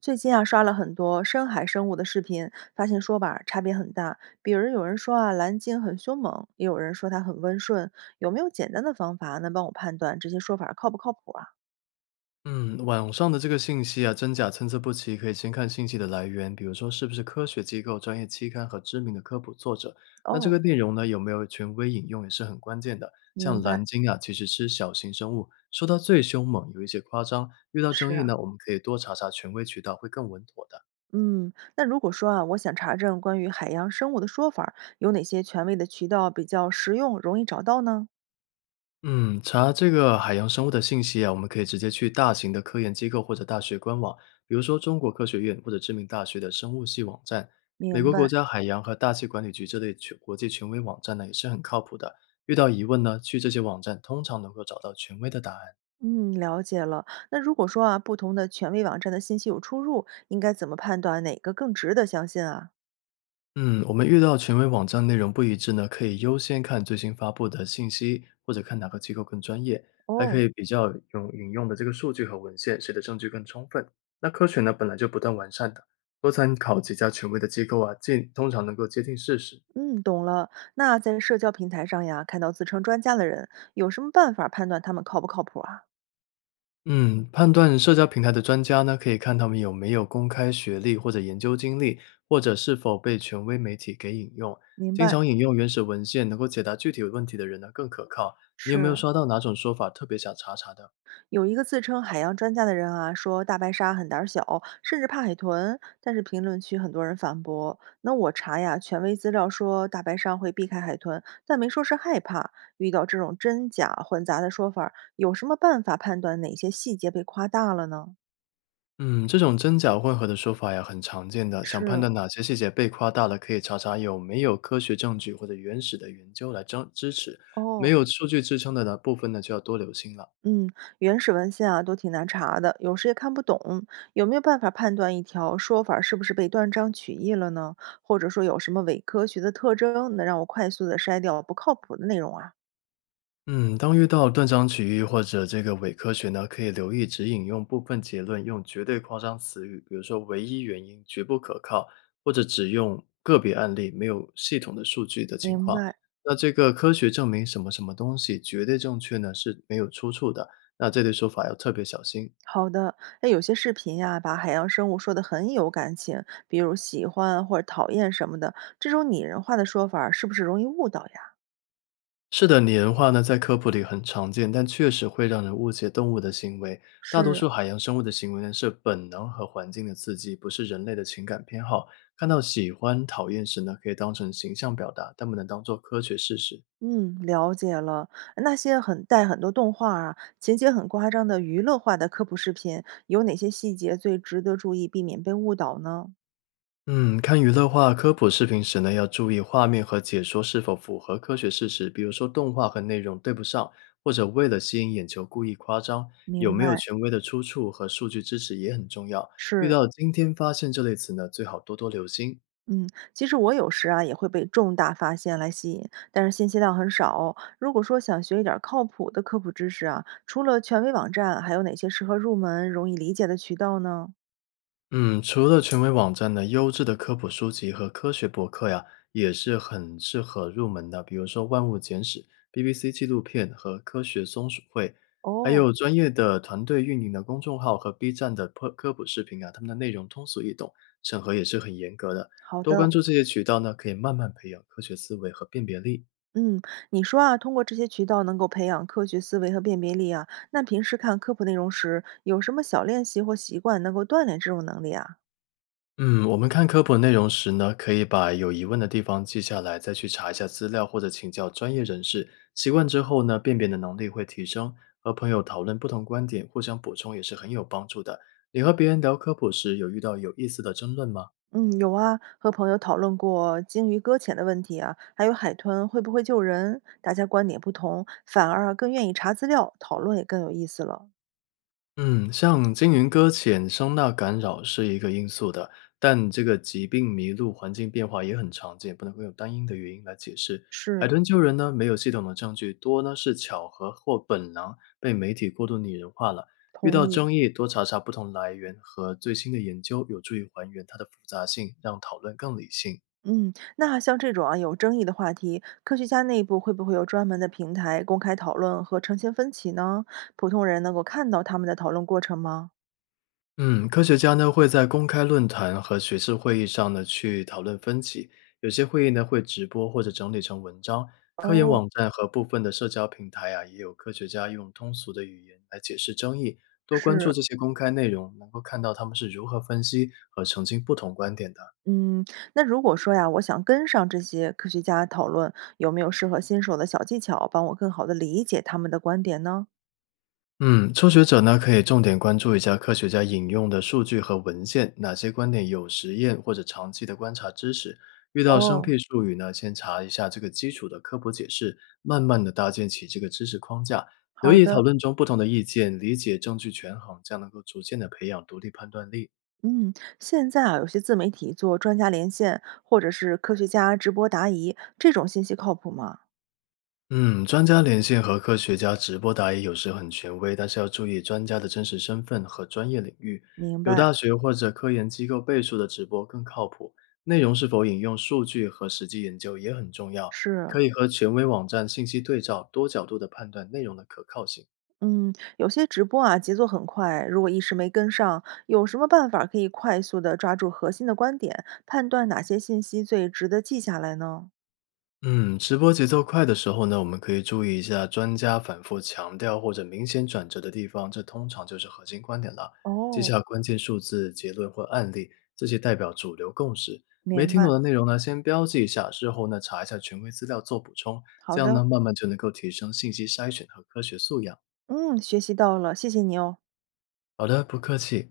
最近啊，刷了很多深海生物的视频，发现说法差别很大。比如有人说啊，蓝鲸很凶猛，也有人说它很温顺。有没有简单的方法能帮我判断这些说法靠不靠谱啊？嗯，网上的这个信息啊，真假参差不齐，可以先看信息的来源，比如说是不是科学机构、专业期刊和知名的科普作者。那这个哦，内容呢，有没有权威引用也是很关键的。像明白，蓝鲸啊，其实吃小型生物，说它最凶猛，有一些夸张。遇到争是议啊，呢，我们可以多查查权威渠道，会更稳妥的。嗯。那如果说啊，我想查证关于海洋生物的说法，有哪些权威的渠道比较实用，容易找到呢？嗯，查这个海洋生物的信息啊，我们可以直接去大型的科研机构或者大学官网，比如说中国科学院或者知名大学的生物系网站。美明国国白。家海洋和大气管理局这类全国际权威网站呢，也是很靠谱的。遇到疑问呢，去这些网站通常能够找到权威的答案。嗯，了解了。那如果说啊，不同的权威网站的信息有出入，应该怎么判断哪个更值得相信啊？嗯，我们遇到权威网站内容不一致呢，可以优先看最新发布的信息，或者看哪个机构更专业，还可哦，以比较用引用的这个数据和文献，谁的证据更充分。那科学呢，本来就不断完善的，多参考几家权威的机构啊，既通常能够接近事实。嗯，懂了。那在社交平台上呀，看到自称专家的人，有什么办法判断他们靠不靠谱啊？嗯，判断社交平台的专家呢，可以看他们有没有公开学历或者研究经历，或者是否被权威媒体给引用。明经白，常引用原始文献，能够解答具体问题的人呢更可靠。你有没有是，刷到哪种说法特别想查查的？有一个自称海洋专家的人啊，说大白鲨很胆儿小，甚至怕海豚，但是评论区很多人反驳。那我查呀，权威资料说大白鲨会避开海豚，但没说是害怕。遇到这种真假混杂的说法儿有什么办法判断哪些细节被夸大了呢？嗯，这种真假混合的说法呀，很常见的。想判是，断哪些细节被夸大了，可以查查有没有科学证据或者原始的研究来支持。没哦。有数据支撑的呢部分呢，就要多留心了。嗯，原始文献啊都挺难查的，有时也看不懂。有没有办法判断一条说法儿是不是被断章取义了呢？或者说有什么伪科学的特征，能让我快速的筛掉不靠谱的内容啊？嗯，当遇到断章取义或者这个伪科学呢，可以留意只引用部分结论，用绝对夸张词语，比如说“唯一原因”“绝不可靠”，或者只用个别案例，没有系统的数据的情明况。白。那这个科学证明什么什么东西绝对正确呢，是没有出处的。那这类说法要特别小心。好的，那有些视频呀、把海洋生物说得很有感情，比如喜欢或者讨厌什么的，这种拟人化的说法儿是不是容易误导呀？是的，拟人化呢，在科普里很常见，但确实会让人误解动物的行为。大多是，数海洋生物的行为呢，是本能和环境的刺激，不是人类的情感偏好。看到喜欢、讨厌时呢，可以当成形象表达，但不能当做科学事实。嗯，了解了。那些很带很多动画啊，情节很夸张的娱乐化的科普视频，有哪些细节最值得注意，避免被误导呢？嗯，看娱乐化科普视频时呢，要注意画面和解说是否符合科学事实，比如说动画和内容对不上，或者为了吸引眼球故意夸张，有明没有白，权威的出处和数据支持也很重要。遇是，到今天发现这类词呢，最好多多留心。嗯，其实我有时啊也会被重大发现来吸引，但是信息量很少。如果说想学一点儿靠谱的科普知识啊，除了权威网站，还有哪些适合入门、容易理解的渠道呢？嗯，除了权威网站的优质的科普书籍和科学博客呀，也是很适合入门的。比如说《万物简史》、BBC 纪录片和科学松鼠会，还哦，有专业的团队运营的公众号和 B 站的科普视频啊，他们的内容通俗易懂，审核也是很严格的。好多关的。注这些渠道呢，可以慢慢培养科学思维和辨别力。嗯，你说啊，通过这些渠道能够培养科学思维和辨别力啊，那平时看科普内容时，有什么小练习或习惯能够锻炼这种能力啊？嗯，我们看科普内容时呢，可以把有疑问的地方记下来，再去查一下资料或者请教专业人士。习惯之后呢，辨别的能力会提升。和朋友讨论不同观点，互相补充也是很有帮助的。你和别人聊科普时，有遇到有意思的争论吗？嗯，有啊，和朋友讨论过鲸鱼搁浅的问题啊，还有海豚会不会救人，大家观点不同，反而啊更愿意查资料，讨论也更有意思了。嗯，像鲸云搁浅、声呐干扰是一个因素的，但这个疾病、迷路、环境变化也很常见，不能够用单一的原因来解释。海是，豚救人呢，没有系统的证据，多呢是巧合或本能被媒体过度拟人化了。遇同到意。争议，多查查不同来源和最新的研究，有助于还原它的复杂性，让讨论更理性。嗯，那像这种啊有争议的话题，科学家内部会不会有专门的平台公开讨论和澄清分歧呢？普通人能够看到他们的讨论过程吗？嗯，科学家呢会在公开论坛和学术会议上呢去讨论分歧，有些会议呢会直播或者整理成文章。科研哦，网站和部分的社交平台啊，也有科学家用通俗的语言来解释争议。多关注是，这些公开内容，能够看到他们是如何分析和澄清不同观点的。嗯，那如果说呀，我想跟上这些科学家讨论，有没有适合新手的小技巧，帮我更好的理解他们的观点呢？嗯，初学者呢可以重点关注一下科学家引用的数据和文献，哪些观点有实验或者长期的观察知识。遇到生哦，僻术语呢，先查一下这个基础的科普解释，慢慢的搭建起这个知识框架。留好意讨的，论中不同的意见，理解证据权衡，这样能够逐渐的培养独立判断力。嗯，现在啊，有些自媒体做专家连线，或者是科学家直播答疑，这种信息靠谱吗？嗯，专家连线和科学家直播答疑有时很权威，但是要注意专家的真实身份和专业领域。明有白，大学或者科研机构背书的直播更靠谱，内容是否引用数据和实际研究也很重要，是，可以和权威网站信息对照，多角度的判断内容的可靠性。嗯，有些直播啊，节奏很快，如果一时没跟上，有什么办法可以快速的抓住核心的观点，判断哪些信息最值得记下来呢？嗯，直播节奏快的时候呢，我们可以注意一下专家反复强调或者明显转折的地方，这通常就是核心观点了。记哦。下关键数字、结论或案例，这些代表主流共识。没明听白，懂的内容呢，先标记一下，事后呢查一下权威资料做补充，好这样的，呢慢慢就能够提升信息筛选和科学素养。嗯，学习到了，谢谢你哦。好的，不客气。